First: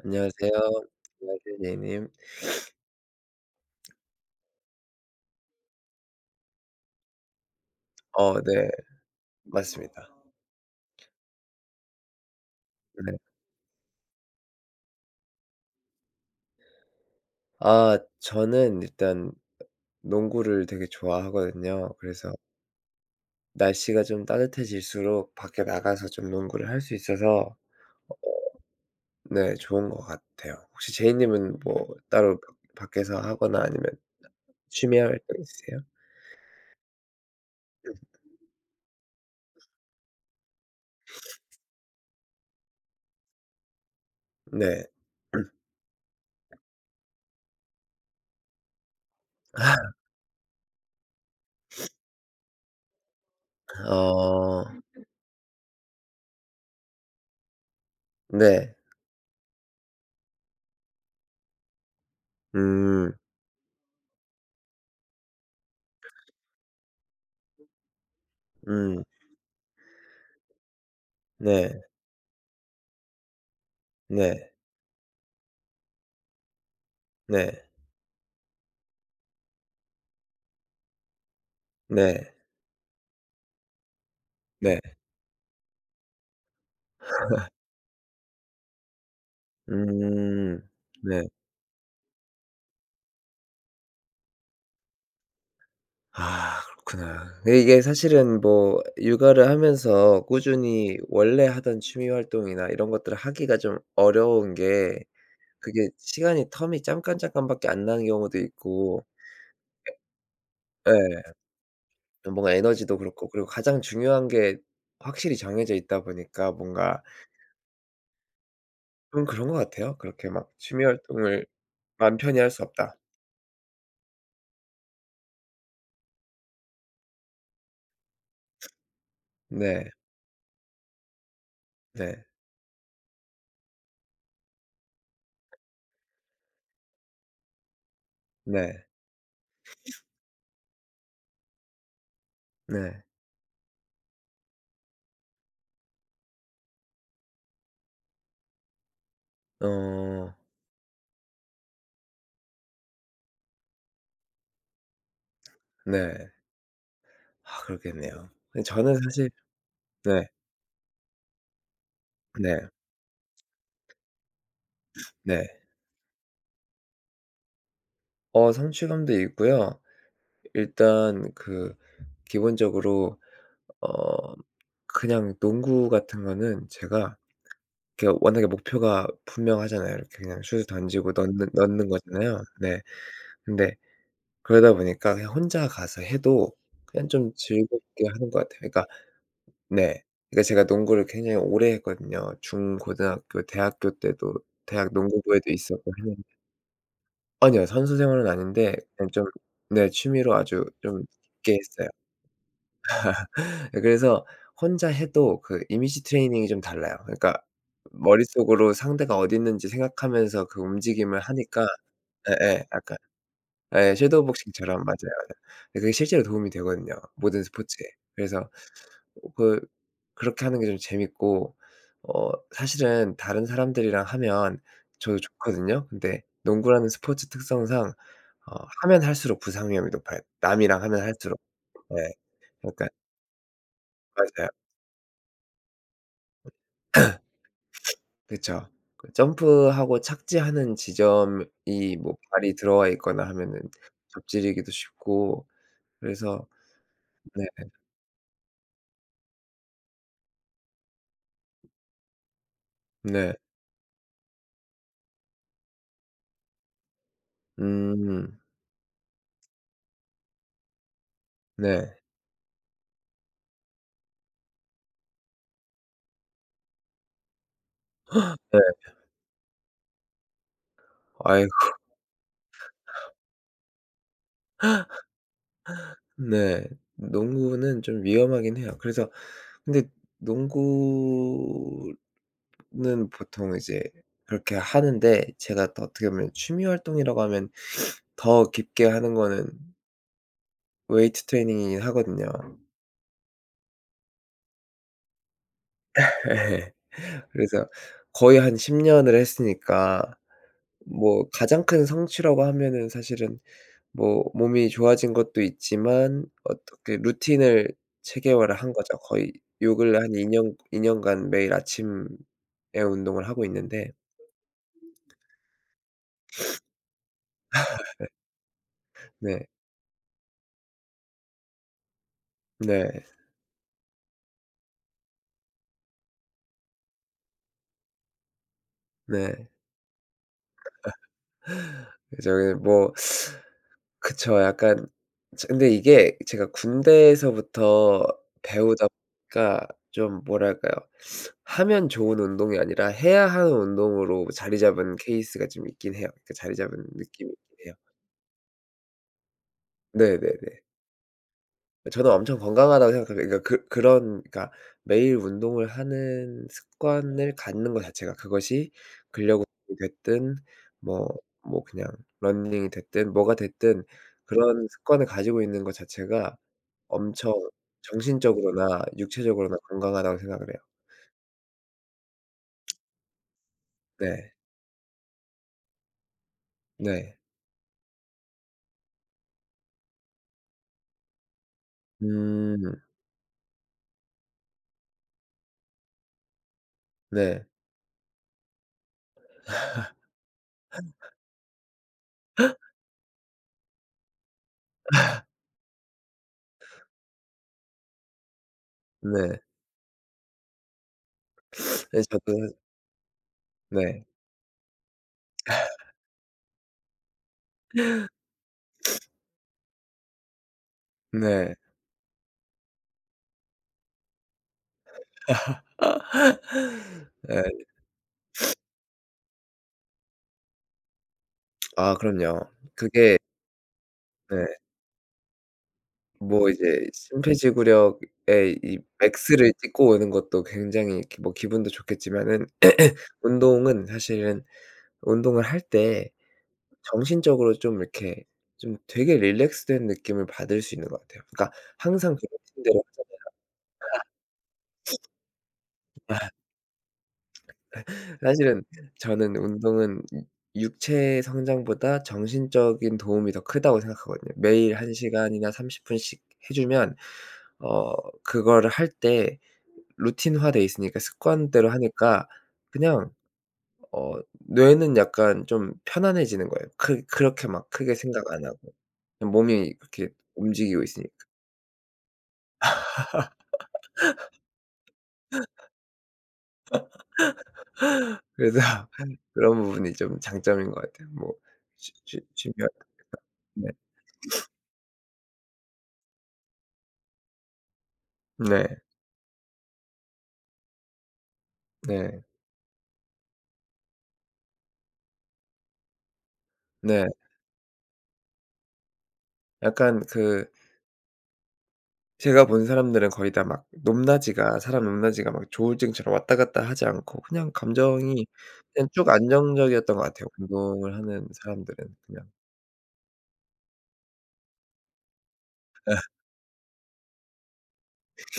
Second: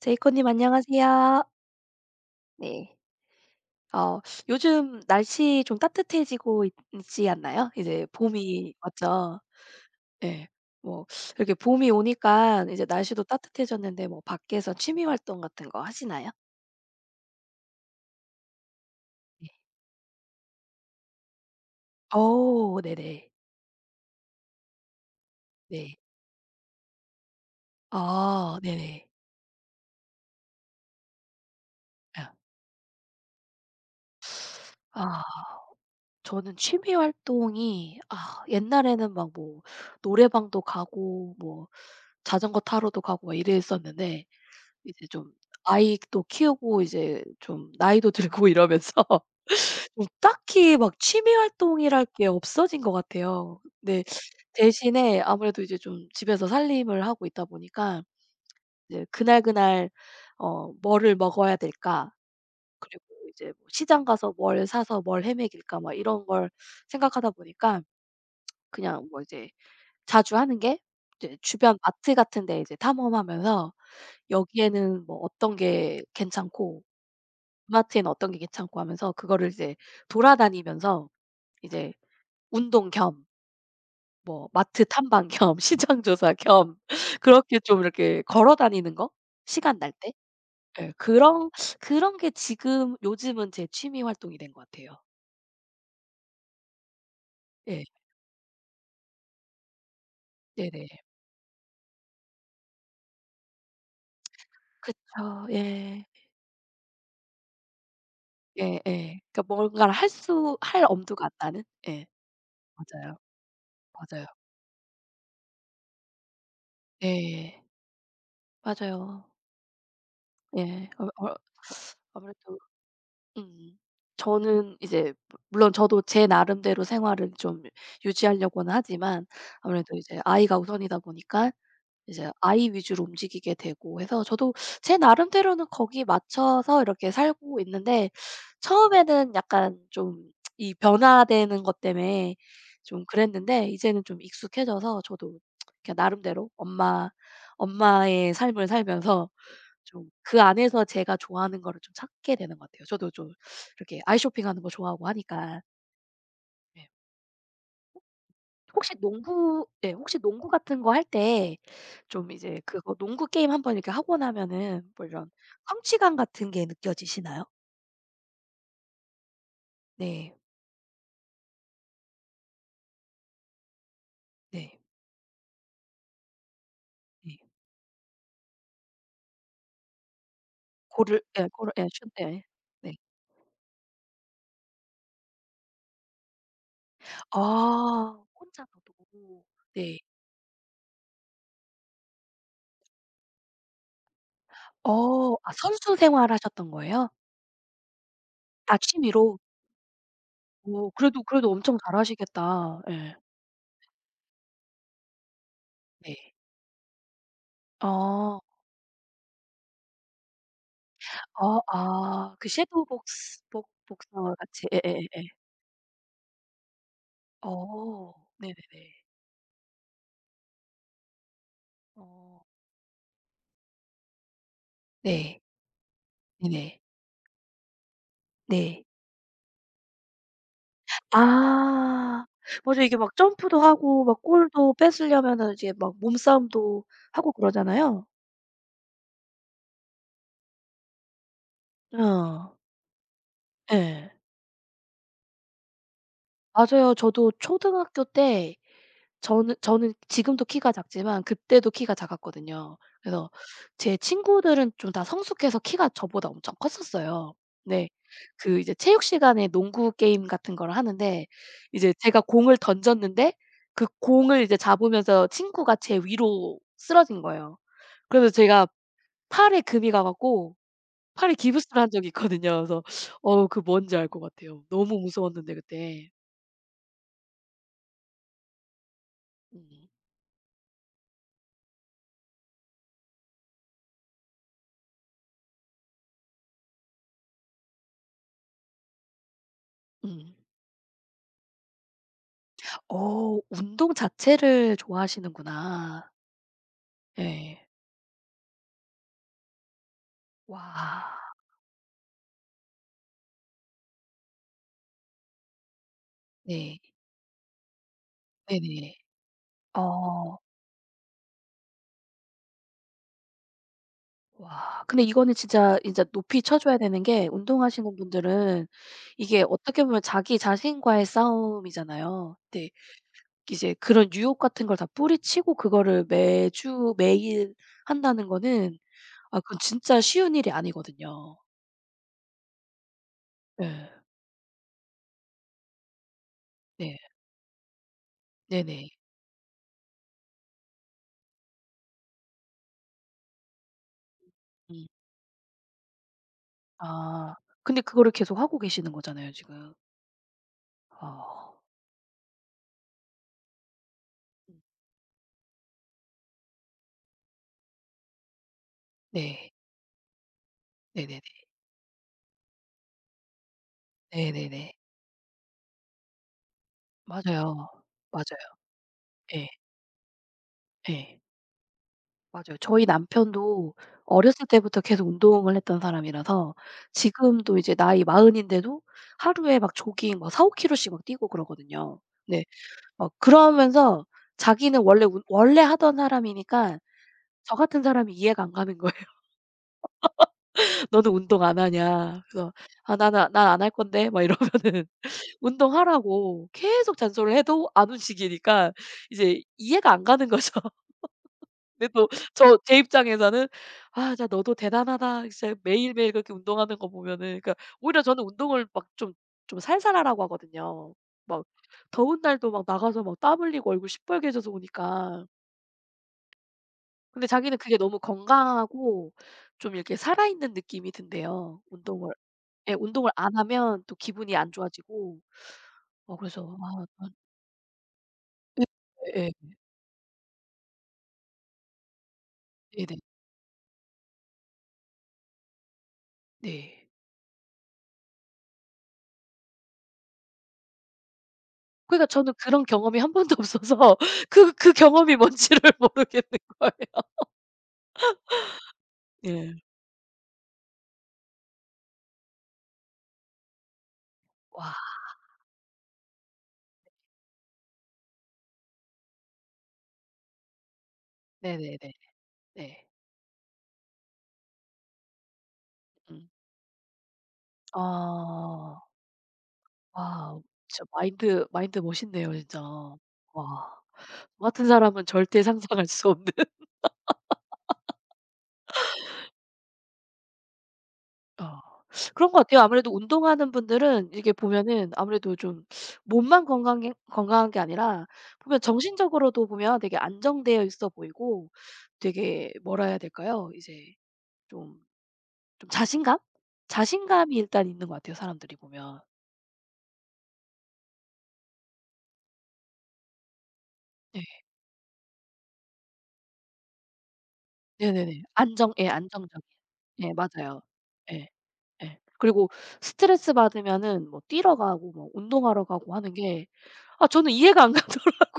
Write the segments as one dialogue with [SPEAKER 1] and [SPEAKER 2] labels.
[SPEAKER 1] 제이코님
[SPEAKER 2] 안녕하세요.
[SPEAKER 1] 안녕하세요.
[SPEAKER 2] 안녕하세요 A님.
[SPEAKER 1] 네. 어 요즘 날씨 좀 따뜻해지고 있 있지 않나요? 이제
[SPEAKER 2] 어, 네.
[SPEAKER 1] 봄이 왔죠.
[SPEAKER 2] 맞습니다.
[SPEAKER 1] 네. 뭐 이렇게 봄이 오니까 이제
[SPEAKER 2] 네.
[SPEAKER 1] 날씨도 따뜻해졌는데 뭐 밖에서 취미 활동 같은 거 하시나요?
[SPEAKER 2] 아 저는 일단
[SPEAKER 1] 네.
[SPEAKER 2] 농구를 되게 좋아하거든요. 그래서
[SPEAKER 1] 오, 네네.
[SPEAKER 2] 날씨가 좀 따뜻해질수록 밖에
[SPEAKER 1] 네.
[SPEAKER 2] 나가서 좀 농구를 할 수 있어서 어
[SPEAKER 1] 아 네네.
[SPEAKER 2] 네, 좋은 것 같아요. 혹시 이님은 뭐
[SPEAKER 1] 예.
[SPEAKER 2] 따로 밖 밖에서 하거나 아니면 취미 활동
[SPEAKER 1] 아
[SPEAKER 2] 있으세요?
[SPEAKER 1] 저는 취미 활동이 아 옛날에는 막 뭐 노래방도 가고 뭐 자전거 타러도 가고 막 이랬었는데
[SPEAKER 2] 네.
[SPEAKER 1] 이제 좀 아이도 키우고 이제 좀 나이도 들고 이러면서 좀 딱히 막 취미 활동이랄 게 없어진 것 같아요. 근데
[SPEAKER 2] 어.
[SPEAKER 1] 대신에 아무래도 이제 좀 집에서 살림을 하고 있다 보니까
[SPEAKER 2] 네.
[SPEAKER 1] 이제 그날그날 어 뭐를 먹어야 될까? 그리고
[SPEAKER 2] 음.
[SPEAKER 1] 이제 뭐 시장 가서 뭘 사서 뭘 헤매길까? 막 이런 걸 생각하다 보니까
[SPEAKER 2] 음.
[SPEAKER 1] 그냥 뭐 이제 자주 하는 게 이제 주변
[SPEAKER 2] 네.
[SPEAKER 1] 마트 같은 데 이제 탐험하면서
[SPEAKER 2] 네.
[SPEAKER 1] 여기에는 뭐 어떤 게 괜찮고
[SPEAKER 2] 네.
[SPEAKER 1] 마트에는 어떤 게 괜찮고 하면서 그거를 이제 돌아다니면서 이제
[SPEAKER 2] 네.
[SPEAKER 1] 운동 겸 뭐
[SPEAKER 2] 네.
[SPEAKER 1] 마트 탐방 겸 시장 조사 겸 그렇게 좀 이렇게 걸어 다니는 거 시간 날 때
[SPEAKER 2] 음.
[SPEAKER 1] 예
[SPEAKER 2] 네.
[SPEAKER 1] 그런 그런 게 지금 요즘은 제 취미 활동이 된 것 같아요.
[SPEAKER 2] 아 그렇구나. 근데 이게
[SPEAKER 1] 예.
[SPEAKER 2] 사실은 뭐 육아를 하면서
[SPEAKER 1] 네네.
[SPEAKER 2] 꾸준히 원래 하던 취미 활동이나 이런 것들을 하기가 좀 어려운 게,
[SPEAKER 1] 그쵸.
[SPEAKER 2] 그게
[SPEAKER 1] 예.
[SPEAKER 2] 시간이 텀이 잠깐 잠깐밖에 안 나는 경우도
[SPEAKER 1] 예예.
[SPEAKER 2] 있고.
[SPEAKER 1] 그러니까 뭔가를 할 엄두가 안
[SPEAKER 2] 예.
[SPEAKER 1] 나는? 예.
[SPEAKER 2] 뭔가 에너지도
[SPEAKER 1] 맞아요.
[SPEAKER 2] 그렇고, 그리고 가장
[SPEAKER 1] 맞아요.
[SPEAKER 2] 중요한 게 확실히 정해져 있다 보니까 뭔가
[SPEAKER 1] 예. 예. 맞아요.
[SPEAKER 2] 좀 그런 것 같아요. 그렇게 막 취미
[SPEAKER 1] 예. 어 어
[SPEAKER 2] 활동을 마음 편히 할
[SPEAKER 1] 아무래도
[SPEAKER 2] 수 없다.
[SPEAKER 1] 음. 저는 이제 무 물론 저도 제 나름대로 생활을 좀 유지하려고는 하지만
[SPEAKER 2] 네.
[SPEAKER 1] 아무래도 이제 아이가 우선이다 보니까
[SPEAKER 2] 네.
[SPEAKER 1] 이제 아이 위주로 움직이게 되고 해서 저도 제 나름대로는 거기 맞춰서 이렇게 살고 있는데
[SPEAKER 2] 네.
[SPEAKER 1] 처음에는 약간 좀 이 변화되는 것 때문에
[SPEAKER 2] 네.
[SPEAKER 1] 좀 그랬는데 이제는 좀 익숙해져서 저도 그냥 나름대로 엄마의 삶을 살면서 좀
[SPEAKER 2] 어.
[SPEAKER 1] 그 안에서 제가 좋아하는 거를 좀 찾게 되는 것 같아요. 저도 좀 이렇게 아이 쇼핑하는 거 좋아하고 하니까.
[SPEAKER 2] 네.
[SPEAKER 1] 네.
[SPEAKER 2] 아 그렇겠네요. 저는 사실
[SPEAKER 1] 혹시
[SPEAKER 2] 네.
[SPEAKER 1] 농구 같은 거 할 때 좀 이제
[SPEAKER 2] 네.
[SPEAKER 1] 그거 농구 게임 한번 이렇게 하고 나면은 뭐 이런
[SPEAKER 2] 네.
[SPEAKER 1] 성취감 같은 게 느껴지시나요?
[SPEAKER 2] 성취감도 있고요.
[SPEAKER 1] 네.
[SPEAKER 2] 일단 그 기본적으로 어
[SPEAKER 1] 네.
[SPEAKER 2] 그냥 농구 같은 거는 제가
[SPEAKER 1] 네.
[SPEAKER 2] 이렇게 워낙에 목표가 분명하잖아요. 이렇게 그냥 슛을 던지고 넣는
[SPEAKER 1] 골을 예
[SPEAKER 2] 넣는
[SPEAKER 1] 슛
[SPEAKER 2] 거잖아요.
[SPEAKER 1] 예.
[SPEAKER 2] 네.
[SPEAKER 1] 네.
[SPEAKER 2] 근데 그러다 보니까 그냥 혼자 가서 해도 그냥 좀 즐겁게
[SPEAKER 1] 아
[SPEAKER 2] 하는 것 같아요. 그러니까
[SPEAKER 1] 혼자서도. 네.
[SPEAKER 2] 네. 그러니까 제가 농구를 굉장히 오래 했거든요. 중 고등학교 대학교 때도 대학
[SPEAKER 1] 어
[SPEAKER 2] 농구부에도
[SPEAKER 1] 아
[SPEAKER 2] 있었고.
[SPEAKER 1] 선수 생활하셨던 거예요?
[SPEAKER 2] 아니요, 선수 생활은 아닌데
[SPEAKER 1] 아
[SPEAKER 2] 그냥 좀,
[SPEAKER 1] 취미로?
[SPEAKER 2] 네, 취미로 아주
[SPEAKER 1] 오
[SPEAKER 2] 좀
[SPEAKER 1] 그래도 그래도
[SPEAKER 2] 깊게
[SPEAKER 1] 엄청
[SPEAKER 2] 했어요.
[SPEAKER 1] 잘하시겠다. 예.
[SPEAKER 2] 예, 그래서 혼자 해도 그 이미지
[SPEAKER 1] 네.
[SPEAKER 2] 트레이닝이 좀 달라요. 그러니까
[SPEAKER 1] 아.
[SPEAKER 2] 머릿속으로 상대가 어디 있는지 생각하면서 그 움직임을
[SPEAKER 1] 어
[SPEAKER 2] 하니까.
[SPEAKER 1] 아 그
[SPEAKER 2] 예예,
[SPEAKER 1] 섀도우
[SPEAKER 2] 약간,
[SPEAKER 1] 복스 복
[SPEAKER 2] 예, 섀도우
[SPEAKER 1] 복숭아와 같이
[SPEAKER 2] 복싱처럼 맞아요.
[SPEAKER 1] 예예예예.
[SPEAKER 2] 예, 그게 실제로 도움이 되거든요, 모든 스포츠에.
[SPEAKER 1] 어
[SPEAKER 2] 그래서
[SPEAKER 1] 네네네.
[SPEAKER 2] 그 그렇게 하는 게 좀 재밌고,
[SPEAKER 1] 어.
[SPEAKER 2] 사실은 다른 사람들이랑 하면 저도
[SPEAKER 1] 네.
[SPEAKER 2] 좋거든요. 근데
[SPEAKER 1] 네네.
[SPEAKER 2] 농구라는 스포츠 특성상 어
[SPEAKER 1] 네.
[SPEAKER 2] 하면 할수록 부상 위험이 높아요. 남이랑 하면 할수록. 네.
[SPEAKER 1] 아. 맞아.
[SPEAKER 2] 그러니까
[SPEAKER 1] 이게 막 점프도 하고 막
[SPEAKER 2] 맞아요.
[SPEAKER 1] 골도 뺏으려면은 이제 막 몸싸움도 하고 그러잖아요.
[SPEAKER 2] 그쵸. 그 점프하고 착지하는 지점이 뭐
[SPEAKER 1] 어.
[SPEAKER 2] 발이 들어와 있거나 하면은
[SPEAKER 1] 예.
[SPEAKER 2] 접질리기도 쉽고. 그래서
[SPEAKER 1] 맞아요. 저도
[SPEAKER 2] 네.
[SPEAKER 1] 초등학교 때 저는 지금도 키가 작지만 그때도 키가 작았거든요. 그래서
[SPEAKER 2] 네.
[SPEAKER 1] 제 친구들은 좀 다 성숙해서 키가 저보다 엄청 컸었어요. 네.
[SPEAKER 2] 음.
[SPEAKER 1] 그 이제 체육 시간에 농구 게임 같은 걸 하는데 이제
[SPEAKER 2] 네.
[SPEAKER 1] 제가 공을 던졌는데 그 공을 이제 잡으면서 친구가 제 위로 쓰러진 거예요. 그래서
[SPEAKER 2] 네.
[SPEAKER 1] 제가 팔에 금이 가 갖고 팔에
[SPEAKER 2] 아이고
[SPEAKER 1] 기부스를 한 적이 있거든요. 그래서 어 그 뭔지 알 것 같아요. 너무 무서웠는데 그때.
[SPEAKER 2] 네. 농구는 좀 위험하긴 해요. 그래서 근데
[SPEAKER 1] 음.
[SPEAKER 2] 농구는 보통 이제 그렇게 하는데, 제가 더 어떻게 보면 취미 활동이라고 하면 더 깊게 하는 거는
[SPEAKER 1] 음.
[SPEAKER 2] 웨이트 트레이닝이긴 하거든요.
[SPEAKER 1] 어 운동 자체를 좋아하시는구나.
[SPEAKER 2] 예,
[SPEAKER 1] 예.
[SPEAKER 2] 그래서 거의 한 10년 년을 했으니까
[SPEAKER 1] 와.
[SPEAKER 2] 뭐 가장 큰 성취라고 하면은 사실은 뭐 몸이 좋아진 것도 있지만
[SPEAKER 1] 네.
[SPEAKER 2] 어떻게 루틴을 체계화를 한
[SPEAKER 1] 네네.
[SPEAKER 2] 거죠. 거의 요 근래 한 2
[SPEAKER 1] 어.
[SPEAKER 2] 년 2년간 년간 매일 아침에 운동을 하고 있는데.
[SPEAKER 1] 와. 근데 이거는 진짜 진짜 높이 쳐 줘야 되는 게 운동하시는 분들은 이게
[SPEAKER 2] 네.
[SPEAKER 1] 어떻게 보면 자기 자신과의 싸움이잖아요. 네.
[SPEAKER 2] 네.
[SPEAKER 1] 이제 그런 유혹 같은 걸 다 뿌리치고 그거를 매주 매일 한다는 거는 아
[SPEAKER 2] 네.
[SPEAKER 1] 그건 진짜 쉬운 일이 아니거든요.
[SPEAKER 2] 그래서 예뭐
[SPEAKER 1] 예.
[SPEAKER 2] 그쵸. 약간 저 근데 이게 제가
[SPEAKER 1] 네.
[SPEAKER 2] 군대에서부터 배우다
[SPEAKER 1] 네네.
[SPEAKER 2] 보니까 좀 뭐랄까요, 하면 좋은 운동이 아니라 해야 하는 운동으로 자리
[SPEAKER 1] 음.
[SPEAKER 2] 잡은 케이스가 좀 있긴 해요. 그 자리 잡은 느낌이
[SPEAKER 1] 아
[SPEAKER 2] 있긴 해요.
[SPEAKER 1] 근데 그거를 계속 하고 계시는 거잖아요 지금.
[SPEAKER 2] 네네네.
[SPEAKER 1] 어.
[SPEAKER 2] 저는 엄청 건강하다고 생각합니다. 그러니까 그런 그러니까
[SPEAKER 1] 음.
[SPEAKER 2] 매일 운동을 하는 습관을 갖는 것 자체가, 그것이 근력
[SPEAKER 1] 네.
[SPEAKER 2] 운동이 됐든 뭐
[SPEAKER 1] 네네네.
[SPEAKER 2] 뭐 그냥 러닝이 됐든 뭐가 됐든 그런
[SPEAKER 1] 네네네.
[SPEAKER 2] 습관을 가지고 있는 것 자체가 엄청
[SPEAKER 1] 맞아요. 맞아요.
[SPEAKER 2] 정신적으로나
[SPEAKER 1] 예.
[SPEAKER 2] 육체적으로나 건강하다고 생각을 해요.
[SPEAKER 1] 예. 맞아요. 저희 남편도
[SPEAKER 2] 네.
[SPEAKER 1] 어렸을 때부터 계속 운동을 했던 사람이라서
[SPEAKER 2] 네.
[SPEAKER 1] 지금도 이제 나이 마흔 인데도 하루에 막 조깅 막 4-5 킬로씩 막 뛰고 그러거든요. 네.
[SPEAKER 2] 음.
[SPEAKER 1] 막 그러면서 자기는 원래 하던 사람이니까
[SPEAKER 2] 네.
[SPEAKER 1] 저 같은 사람이 이해가 안 가는 거예요. "너는 운동 안 하냐." 그래서 "아 나는 난 안 할 건데." 막 이러면은 운동하라고 계속 잔소리를 해도 안 움직이니까
[SPEAKER 2] 네.
[SPEAKER 1] 이제 이해가 안 가는 거죠. 근데
[SPEAKER 2] 네
[SPEAKER 1] 또
[SPEAKER 2] 저도.
[SPEAKER 1] 제 입장에서는
[SPEAKER 2] 네.
[SPEAKER 1] '아 진짜 너도 대단하다. 진짜 매일매일 그렇게 운동하는 거 보면은.' 그러니까 오히려 저는 운동을 막 좀 살살하라고 하거든요. 막
[SPEAKER 2] 네.
[SPEAKER 1] 더운 날도 막 나가서 막 땀 흘리고 얼굴 시뻘개져서 오니까. 근데
[SPEAKER 2] 네.
[SPEAKER 1] 자기는 그게 너무 건강하고 좀 이렇게 살아있는 느낌이 든대요.
[SPEAKER 2] 아 그럼요.
[SPEAKER 1] 운동을
[SPEAKER 2] 그게
[SPEAKER 1] 안 하면 또 기분이 안
[SPEAKER 2] 네
[SPEAKER 1] 좋아지고. 어
[SPEAKER 2] 뭐
[SPEAKER 1] 그래서 아
[SPEAKER 2] 이제
[SPEAKER 1] 난
[SPEAKER 2] 심폐지구력의 이
[SPEAKER 1] 예예.
[SPEAKER 2] 맥스를 찍고 오는 것도 굉장히 이렇게 뭐 기분도 좋겠지만은,
[SPEAKER 1] 네네.
[SPEAKER 2] 운동은 사실은 운동을 할 때
[SPEAKER 1] 네.
[SPEAKER 2] 정신적으로 좀 이렇게 좀 되게 릴렉스된 느낌을 받을 수 있는 것 같아요. 그러니까
[SPEAKER 1] 그러니까
[SPEAKER 2] 항상 그
[SPEAKER 1] 저는 그런
[SPEAKER 2] 루틴대로
[SPEAKER 1] 경험이 한
[SPEAKER 2] 하잖아요.
[SPEAKER 1] 번도 없어서 그 경험이 뭔지를 모르겠는 거예요.
[SPEAKER 2] 사실은 저는
[SPEAKER 1] 예.
[SPEAKER 2] 운동은 육체 성장보다 정신적인 도움이 더 크다고 생각하거든요.
[SPEAKER 1] 와.
[SPEAKER 2] 매일 1시간 시간이나 30분 분씩 해 주면 어 그거를 할 때 루틴화돼 있으니까 습관대로
[SPEAKER 1] 네네네.
[SPEAKER 2] 하니까
[SPEAKER 1] 네.
[SPEAKER 2] 그냥 어 뇌는 약간 좀
[SPEAKER 1] 음.
[SPEAKER 2] 편안해지는 거예요. 크 그렇게 막 크게 생각 안 하고.
[SPEAKER 1] 아.
[SPEAKER 2] 그냥 몸이 그렇게
[SPEAKER 1] 와우.
[SPEAKER 2] 움직이고
[SPEAKER 1] 진짜
[SPEAKER 2] 있으니까.
[SPEAKER 1] 마인드 멋있네요 진짜. 와. 저 같은 사람은 절대 상상할 수 없는.
[SPEAKER 2] 그래서 그런 부분이 좀 장점인 것 같아요. 뭐
[SPEAKER 1] 어.
[SPEAKER 2] 쉬 쉬
[SPEAKER 1] 그런 것 같아요.
[SPEAKER 2] 쉬면
[SPEAKER 1] 아무래도 운동하는
[SPEAKER 2] 네.
[SPEAKER 1] 분들은 이게 보면은 아무래도 좀 몸만 건강해 건강한 게 아니라 보면
[SPEAKER 2] 네.
[SPEAKER 1] 정신적으로도 보면 되게 안정되어 있어 보이고
[SPEAKER 2] 네.
[SPEAKER 1] 되게 뭐라 해야 될까요? 이제 좀 좀 자신감?
[SPEAKER 2] 네.
[SPEAKER 1] 자신감이 일단 있는 것 같아요, 사람들이 보면.
[SPEAKER 2] 약간 그 제가 본 사람들은 거의 다 막
[SPEAKER 1] 네.
[SPEAKER 2] 높낮이가 사람 높낮이가 막 조울증처럼 왔다 갔다 하지 않고 그냥
[SPEAKER 1] 네네네.
[SPEAKER 2] 감정이 그냥 쭉
[SPEAKER 1] 안정적인.
[SPEAKER 2] 안정적이었던 것
[SPEAKER 1] 예
[SPEAKER 2] 같아요,
[SPEAKER 1] 맞아요.
[SPEAKER 2] 운동을 하는
[SPEAKER 1] 예.
[SPEAKER 2] 사람들은
[SPEAKER 1] 예.
[SPEAKER 2] 그냥.
[SPEAKER 1] 그리고 스트레스 받으면은 뭐 뛰러 가고 뭐 운동하러 가고 하는 게 아 저는 이해가 안 가더라고요.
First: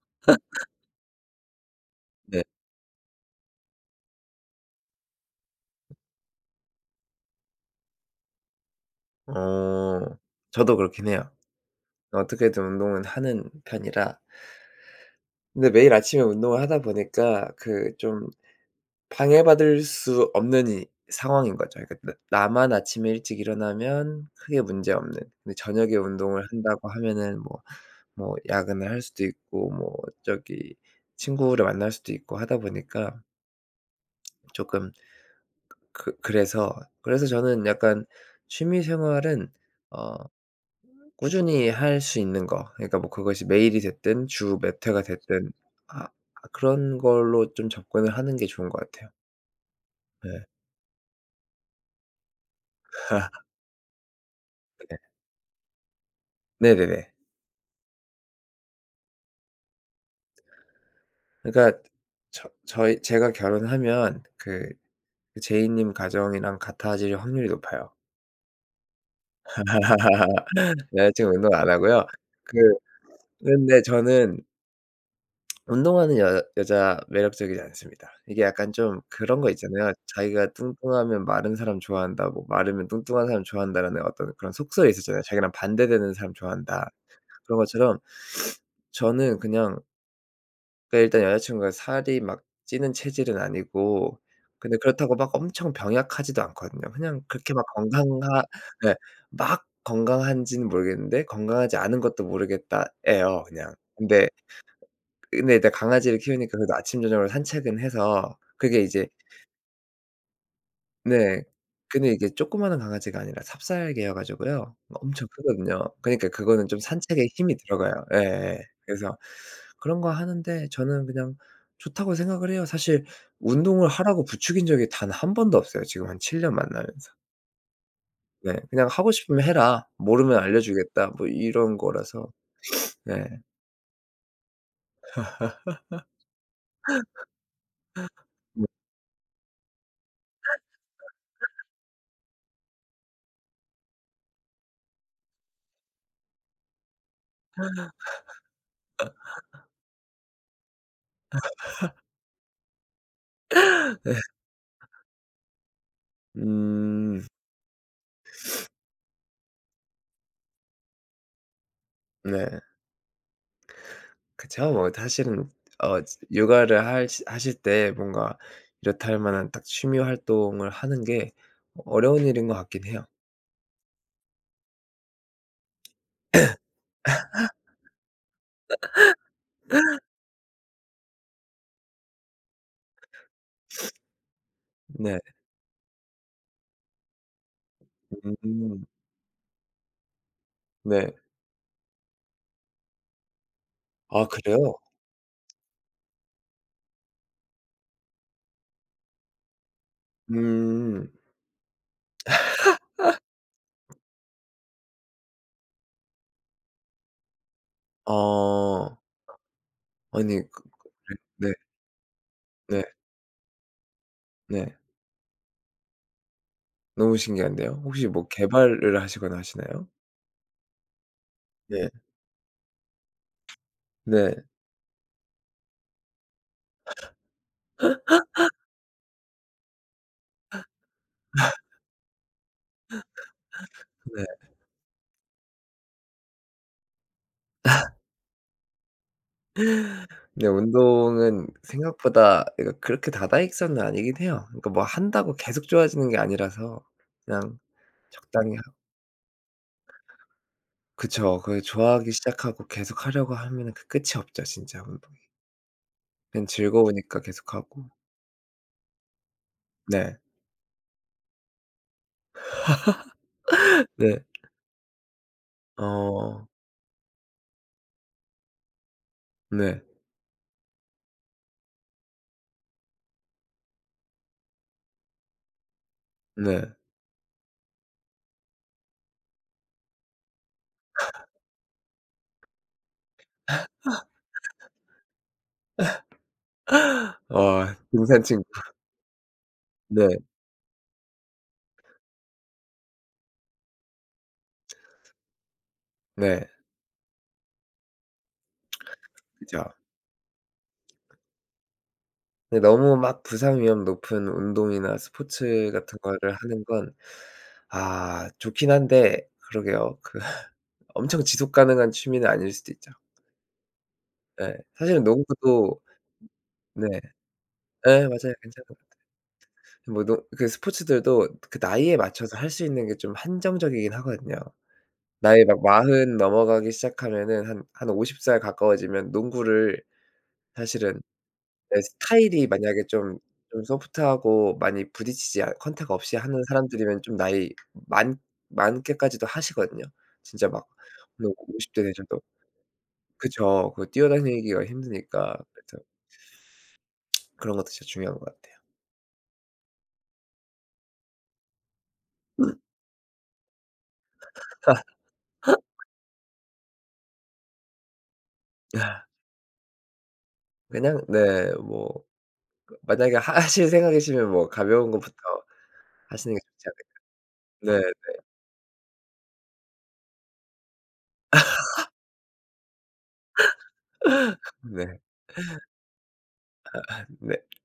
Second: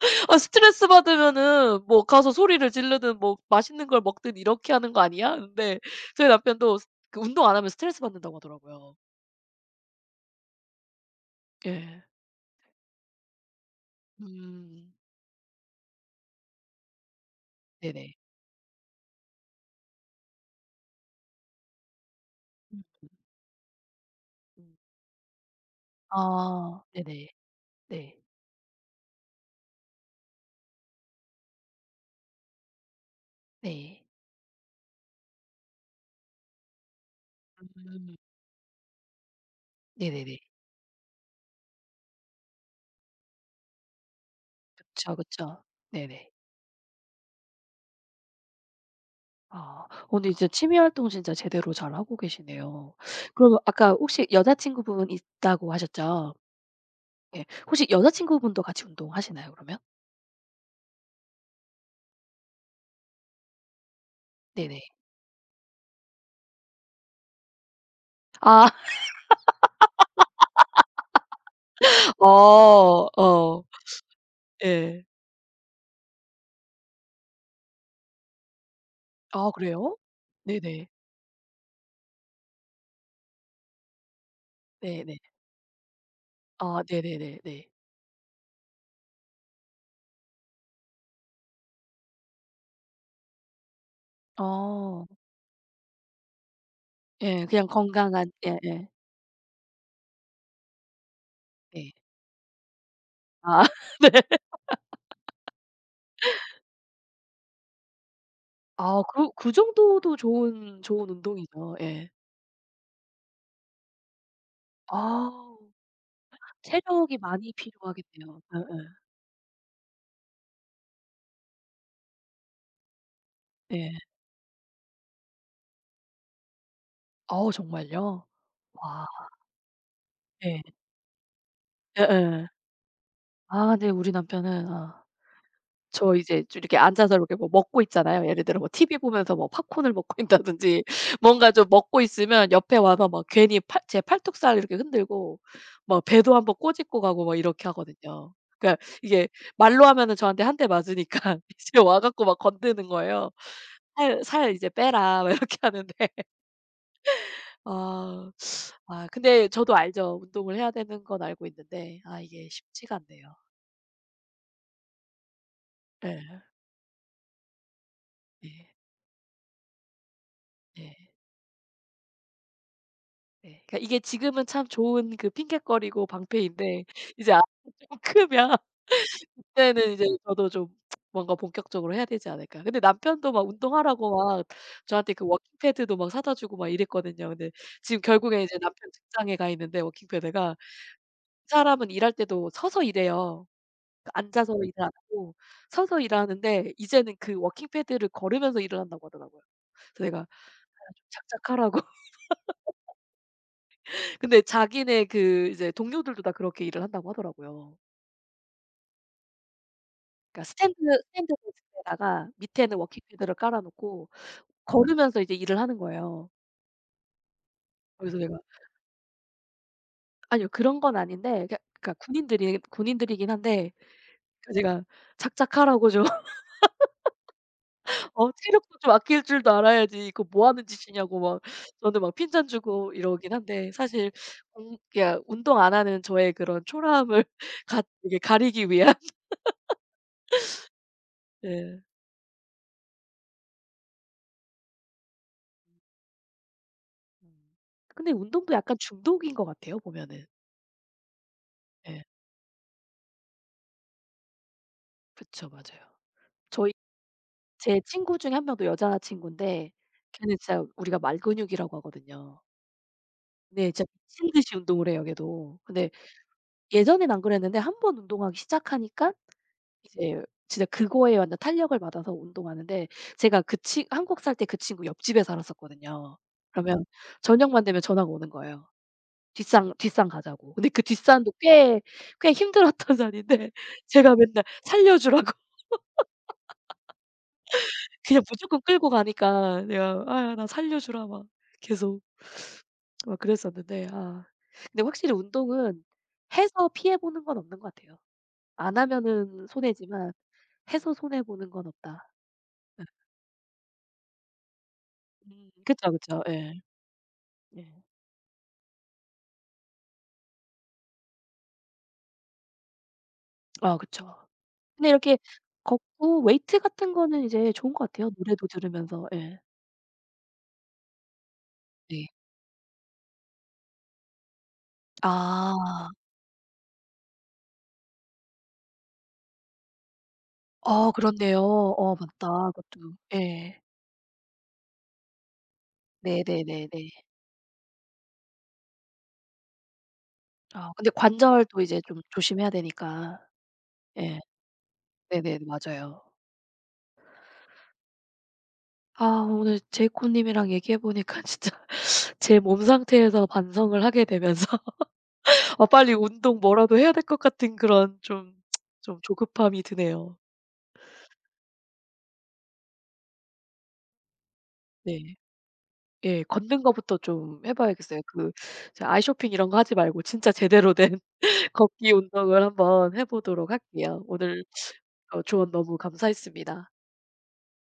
[SPEAKER 1] 아 스트레스 받으면은 뭐 가서
[SPEAKER 2] 네.
[SPEAKER 1] 소리를 지르든 뭐 맛있는 걸 먹든 이렇게 하는 거 아니야? 근데 저희 남편도 스 그 운동 안 하면 스트레스 받는다고 하더라고요.
[SPEAKER 2] 어 저도 그렇긴 해요.
[SPEAKER 1] 예.
[SPEAKER 2] 어떻게든 운동은 하는 편이라.
[SPEAKER 1] 음.
[SPEAKER 2] 근데 매일 아침에 운동을 하다 보니까 그
[SPEAKER 1] 네네.
[SPEAKER 2] 좀 방해받을 수 없는 이 상황인 거죠. 그러니까 나 나만
[SPEAKER 1] 음
[SPEAKER 2] 아침에 일찍 일어나면 크게
[SPEAKER 1] 음.
[SPEAKER 2] 문제 없는. 근데 저녁에 운동을
[SPEAKER 1] 아
[SPEAKER 2] 한다고
[SPEAKER 1] 네네.
[SPEAKER 2] 하면은 뭐
[SPEAKER 1] 네.
[SPEAKER 2] 뭐 야근을 할 수도 있고 뭐 저기 친구를 만날 수도 있고 하다 보니까
[SPEAKER 1] 네.
[SPEAKER 2] 조금 그 그래서 그래서 저는 약간
[SPEAKER 1] 음.
[SPEAKER 2] 취미 생활은 어
[SPEAKER 1] 네네네.
[SPEAKER 2] 꾸준히 할 수 있는 거, 그러니까 뭐 그것이 매일이 됐든 주 몇 회가
[SPEAKER 1] 그쵸,
[SPEAKER 2] 됐든
[SPEAKER 1] 그쵸.
[SPEAKER 2] 아
[SPEAKER 1] 네네.
[SPEAKER 2] 그런 걸로 좀 접근을 하는 게 좋은 것 같아요.
[SPEAKER 1] 아. 오늘
[SPEAKER 2] 네.
[SPEAKER 1] 이제 취미 활동 진짜 제대로 잘하고 계시네요. 그러면 아까 혹시 여자친구분 있다고 하셨죠?
[SPEAKER 2] 네네네.
[SPEAKER 1] 예. 혹시 여자친구분도 같이 운동하시나요 그러면?
[SPEAKER 2] 그러니까 저 저희 제가 결혼하면 그
[SPEAKER 1] 네네.
[SPEAKER 2] 제이 님 가정이랑 같아질 확률이 높아요.
[SPEAKER 1] 아.
[SPEAKER 2] 여자친구 운동 안 하고요. 그
[SPEAKER 1] 어. 어.
[SPEAKER 2] 근데 저는
[SPEAKER 1] 예.
[SPEAKER 2] 운동하는 여 여자 매력적이지 않습니다. 이게 약간 좀 그런
[SPEAKER 1] 아
[SPEAKER 2] 거 있잖아요.
[SPEAKER 1] 그래요?
[SPEAKER 2] 자기가
[SPEAKER 1] 네네.
[SPEAKER 2] "뚱뚱하면 마른 사람 좋아한다.", 뭐 "마르면 뚱뚱한 사람 좋아한다."라는 어떤 그런 속설이
[SPEAKER 1] 네네.
[SPEAKER 2] 있었잖아요. 자기랑 반대되는 사람
[SPEAKER 1] 아
[SPEAKER 2] 좋아한다.
[SPEAKER 1] 네네네
[SPEAKER 2] 그런
[SPEAKER 1] 네.
[SPEAKER 2] 것처럼 저는 그냥, 그러니까 일단 여자 친구가 살이 막 찌는 체질은 아니고 근데
[SPEAKER 1] 어.
[SPEAKER 2] 그렇다고 막 엄청 병약하지도 않거든요. 그냥
[SPEAKER 1] 예.
[SPEAKER 2] 그렇게 막
[SPEAKER 1] 그냥 건강한
[SPEAKER 2] 건강하
[SPEAKER 1] 예예.
[SPEAKER 2] 예. 막 건강한지는 모르겠는데 건강하지
[SPEAKER 1] 네.
[SPEAKER 2] 않은 것도 모르겠다 예요
[SPEAKER 1] 아
[SPEAKER 2] 그냥.
[SPEAKER 1] 네.
[SPEAKER 2] 근데 이제 강아지를 키우니까 그래도 아침 저녁으로 산책은 해서 그게
[SPEAKER 1] 아
[SPEAKER 2] 이제
[SPEAKER 1] 그 정도도 좋은
[SPEAKER 2] 네.
[SPEAKER 1] 운동이죠. 예.
[SPEAKER 2] 근데 이게 조그마한 강아지가 아니라 삽살개여 가지고요. 엄청
[SPEAKER 1] 아.
[SPEAKER 2] 크거든요. 그러니까 그거는 좀
[SPEAKER 1] 체력이
[SPEAKER 2] 산책에
[SPEAKER 1] 많이
[SPEAKER 2] 힘이 들어가요.
[SPEAKER 1] 필요하겠네요.
[SPEAKER 2] 예예.
[SPEAKER 1] 예예.
[SPEAKER 2] 그래서 그런 거 하는데 저는 그냥 좋다고 생각을 해요. 사실 운동을
[SPEAKER 1] 예.
[SPEAKER 2] 하라고 부추긴 적이 단 한 번도 없어요, 지금 한 7년 만나면서.
[SPEAKER 1] 우 정말요?
[SPEAKER 2] 네. 그냥
[SPEAKER 1] 와.
[SPEAKER 2] "하고 싶으면 해라. 모르면
[SPEAKER 1] 예.
[SPEAKER 2] 알려주겠다." 뭐 이런 거라서.
[SPEAKER 1] 예예.
[SPEAKER 2] 네.
[SPEAKER 1] 아 근데 우리 남편은 아 저 이제 좀 이렇게 앉아서 이렇게 뭐 먹고 있잖아요. 예를 들어 뭐 TV 보면서 뭐 팝콘을 먹고 있다든지 뭔가 좀 먹고 있으면 옆에 와서 막 괜히 팔 제 팔뚝살 이렇게 흔들고 막 배도 한번 꼬집고 가고 막 이렇게 하거든요. 그러니까 이게 말로 하면은 저한테 한 대 맞으니까 이제 와 갖고 막 건드는 거예요.
[SPEAKER 2] 네.
[SPEAKER 1] "살 이제 빼라." 막 이렇게 하는데
[SPEAKER 2] 음.
[SPEAKER 1] 아. 아 근데 저도 알죠. 운동을 해야 되는 건 알고 있는데 아 이게
[SPEAKER 2] 네.
[SPEAKER 1] 쉽지가 않네요.
[SPEAKER 2] 그쵸. 뭐 사실은 어
[SPEAKER 1] 예.
[SPEAKER 2] 육아를 하 하실 때 뭔가
[SPEAKER 1] 예.
[SPEAKER 2] 이렇다 할 만한 딱 취미 활동을
[SPEAKER 1] 예.
[SPEAKER 2] 하는 게 어려운 일인 것 같긴 해요.
[SPEAKER 1] 예. 그러니까 이게 지금은 참 좋은 그 핑곗거리고 방패인데 이제 아이가 좀 크면 그때는 이제 저도 좀 뭔가 본격적으로 해야 되지 않을까. 근데 남편도 막 운동하라고 막 저한테
[SPEAKER 2] 네.
[SPEAKER 1] 그 워킹 패드도 막 사다 주고 막 이랬거든요. 근데 지금 결국에 이제
[SPEAKER 2] 음.
[SPEAKER 1] 남편 직장에 가 있는데 워킹 패드가
[SPEAKER 2] 네.
[SPEAKER 1] 이 사람은 일할 때도 서서 일해요. 그
[SPEAKER 2] 아
[SPEAKER 1] 앉아서 일을
[SPEAKER 2] 그래요?
[SPEAKER 1] 안 하고 서서 일하는데 이제는 그 워킹 패드를 걸으면서 일을 한다고 하더라고요. 그래서 내가 "아 좀
[SPEAKER 2] 음.
[SPEAKER 1] 착착하라고." 근데 자기네 그 이제 동료들도 다 그렇게 일을 한다고 하더라고요.
[SPEAKER 2] 어. 아니,
[SPEAKER 1] 그러니까 스탠드
[SPEAKER 2] 네.
[SPEAKER 1] 데스크에다가 밑에는
[SPEAKER 2] 네.
[SPEAKER 1] 워킹 패드를 깔아 놓고
[SPEAKER 2] 네. 네.
[SPEAKER 1] 걸으면서 이제 일을 하는 거예요.
[SPEAKER 2] 너무 신기한데요. 혹시
[SPEAKER 1] 그래서
[SPEAKER 2] 뭐
[SPEAKER 1] 내가
[SPEAKER 2] 개발을 하시거나 하시나요?
[SPEAKER 1] "아니요. 그런 건 아닌데"
[SPEAKER 2] 네.
[SPEAKER 1] 그러니까 군인들이긴 한데
[SPEAKER 2] 네.
[SPEAKER 1] 그러니까 제가 "착착하라고 좀." 어 체력도 좀 아낄 줄도 알아야지 이거 뭐 하는 짓이냐고 막 저는 막 핀잔 주고 이러긴 한데 사실
[SPEAKER 2] 네.
[SPEAKER 1] 공그 운동 안 하는 저의 그런 초라함을 가 이게 가리기 위한
[SPEAKER 2] 네. 운동은
[SPEAKER 1] 예.
[SPEAKER 2] 생각보다 이거 그렇게 다다익선은 아니긴 해요. 그러니까 뭐 한다고 계속 좋아지는 게 아니라서
[SPEAKER 1] 음.
[SPEAKER 2] 그냥
[SPEAKER 1] 근데 운동도
[SPEAKER 2] 적당히 하
[SPEAKER 1] 약간 중독인 것 같아요 보면은.
[SPEAKER 2] 그쵸. 그
[SPEAKER 1] 예.
[SPEAKER 2] 좋아하기 시작하고 계속 하려고 하면은 그 끝이 없죠 진짜 운동이.
[SPEAKER 1] 그쵸. 맞아요.
[SPEAKER 2] 그냥
[SPEAKER 1] 저희
[SPEAKER 2] 즐거우니까
[SPEAKER 1] 제
[SPEAKER 2] 계속하고.
[SPEAKER 1] 친구 중에 한 명도 여자친구인데
[SPEAKER 2] 네.
[SPEAKER 1] 걔는 진짜 우리가 말근육이라고 하거든요. 네. 진짜
[SPEAKER 2] 네.
[SPEAKER 1] 미친 듯이 운동을 해요 걔도.
[SPEAKER 2] 어,
[SPEAKER 1] 근데 예전엔 안 그랬는데 한 번 운동하기 시작하니까
[SPEAKER 2] 네.
[SPEAKER 1] 이제 진짜 그거에 완전 탄력을 받아서 운동하는데 제가 그 친 한국 살 때 그 친구 옆집에 살았었거든요.
[SPEAKER 2] 네.
[SPEAKER 1] 그러면 저녁만 되면 전화가 오는 거예요. 뒷산 가자고. 근데 그 뒷산도 꽤 힘들었던 산인데 제가 맨날 "살려 주라."고
[SPEAKER 2] 아
[SPEAKER 1] 그냥
[SPEAKER 2] 등산 친구.
[SPEAKER 1] 무조건 끌고 가니까 내가
[SPEAKER 2] 네.
[SPEAKER 1] "아야 나 살려 주라." 막 계속 막 그랬었는데 아 근데 확실히 운동은
[SPEAKER 2] 네.
[SPEAKER 1] 해서 피해 보는 건 없는 것 같아요. 안 하면은
[SPEAKER 2] 그죠.
[SPEAKER 1] 손해지만 해서 손해 보는 건 없다.
[SPEAKER 2] 근데 너무 막 부상 위험 높은 운동이나 스포츠
[SPEAKER 1] 그쵸,
[SPEAKER 2] 같은
[SPEAKER 1] 그쵸.
[SPEAKER 2] 거를
[SPEAKER 1] 예.
[SPEAKER 2] 하는 건
[SPEAKER 1] 네.
[SPEAKER 2] 아 좋긴 한데 그러게요. 그 엄청 지속 가능한 취미는 아닐 수도 있죠.
[SPEAKER 1] 아 그쵸.
[SPEAKER 2] 예.
[SPEAKER 1] 근데
[SPEAKER 2] 사실은
[SPEAKER 1] 이렇게
[SPEAKER 2] 농구도
[SPEAKER 1] 걷고 웨이트
[SPEAKER 2] 네.
[SPEAKER 1] 같은 거는 이제 좋은 것
[SPEAKER 2] 예
[SPEAKER 1] 같아요,
[SPEAKER 2] 맞아요.
[SPEAKER 1] 노래도
[SPEAKER 2] 괜찮은
[SPEAKER 1] 들으면서. 예.
[SPEAKER 2] 뭐 노 그 스포츠들도 그 나이에
[SPEAKER 1] 네.
[SPEAKER 2] 맞춰서 할 수 있는 게 좀 한정적이긴 하거든요. 나이 막
[SPEAKER 1] 아.
[SPEAKER 2] 40 넘어가기 시작하면은 한 50살 가까워지면 농구를
[SPEAKER 1] 어
[SPEAKER 2] 사실은
[SPEAKER 1] 그렇네요.
[SPEAKER 2] 네
[SPEAKER 1] 어 맞다
[SPEAKER 2] 스타일이 만약에
[SPEAKER 1] 그것도.
[SPEAKER 2] 좀
[SPEAKER 1] 예.
[SPEAKER 2] 좀 소프트하고 많이 부딪히지 않 컨택 없이 하는
[SPEAKER 1] 네네네네.
[SPEAKER 2] 사람들이면 좀 나이 많 많게까지도 하시거든요. 진짜 막
[SPEAKER 1] 아 근데
[SPEAKER 2] 뭐
[SPEAKER 1] 관절도
[SPEAKER 2] 50
[SPEAKER 1] 이제
[SPEAKER 2] 대
[SPEAKER 1] 좀
[SPEAKER 2] 되셔도
[SPEAKER 1] 조심해야 되니까.
[SPEAKER 2] 그쵸. 그
[SPEAKER 1] 예.
[SPEAKER 2] 뛰어다니기가 힘드니까.
[SPEAKER 1] 네네.
[SPEAKER 2] 그래서
[SPEAKER 1] 맞아요.
[SPEAKER 2] 그런 것도 진짜 중요한 것 같아요.
[SPEAKER 1] 아 오늘 제이콥 님이랑 얘기해 보니까 진짜 제 몸 상태에서 반성을 하게 되면서 아 빨리 운동 뭐라도 해야 될 것 같은 그런 좀 좀 조급함이 드네요.
[SPEAKER 2] 그냥 네뭐 만약에 하실 생각이시면 뭐 가벼운
[SPEAKER 1] 네.
[SPEAKER 2] 것부터
[SPEAKER 1] 예.
[SPEAKER 2] 하시는 게
[SPEAKER 1] 걷는
[SPEAKER 2] 좋지
[SPEAKER 1] 거부터 좀 해
[SPEAKER 2] 않을까 네.
[SPEAKER 1] 봐야겠어요. 그 제 아이쇼핑 이런 거 하지 말고 진짜 제대로 된 걷기 운동을 한번 해 보도록 할게요. 오늘
[SPEAKER 2] 네.
[SPEAKER 1] 어 조언 너무 감사했습니다.
[SPEAKER 2] 네.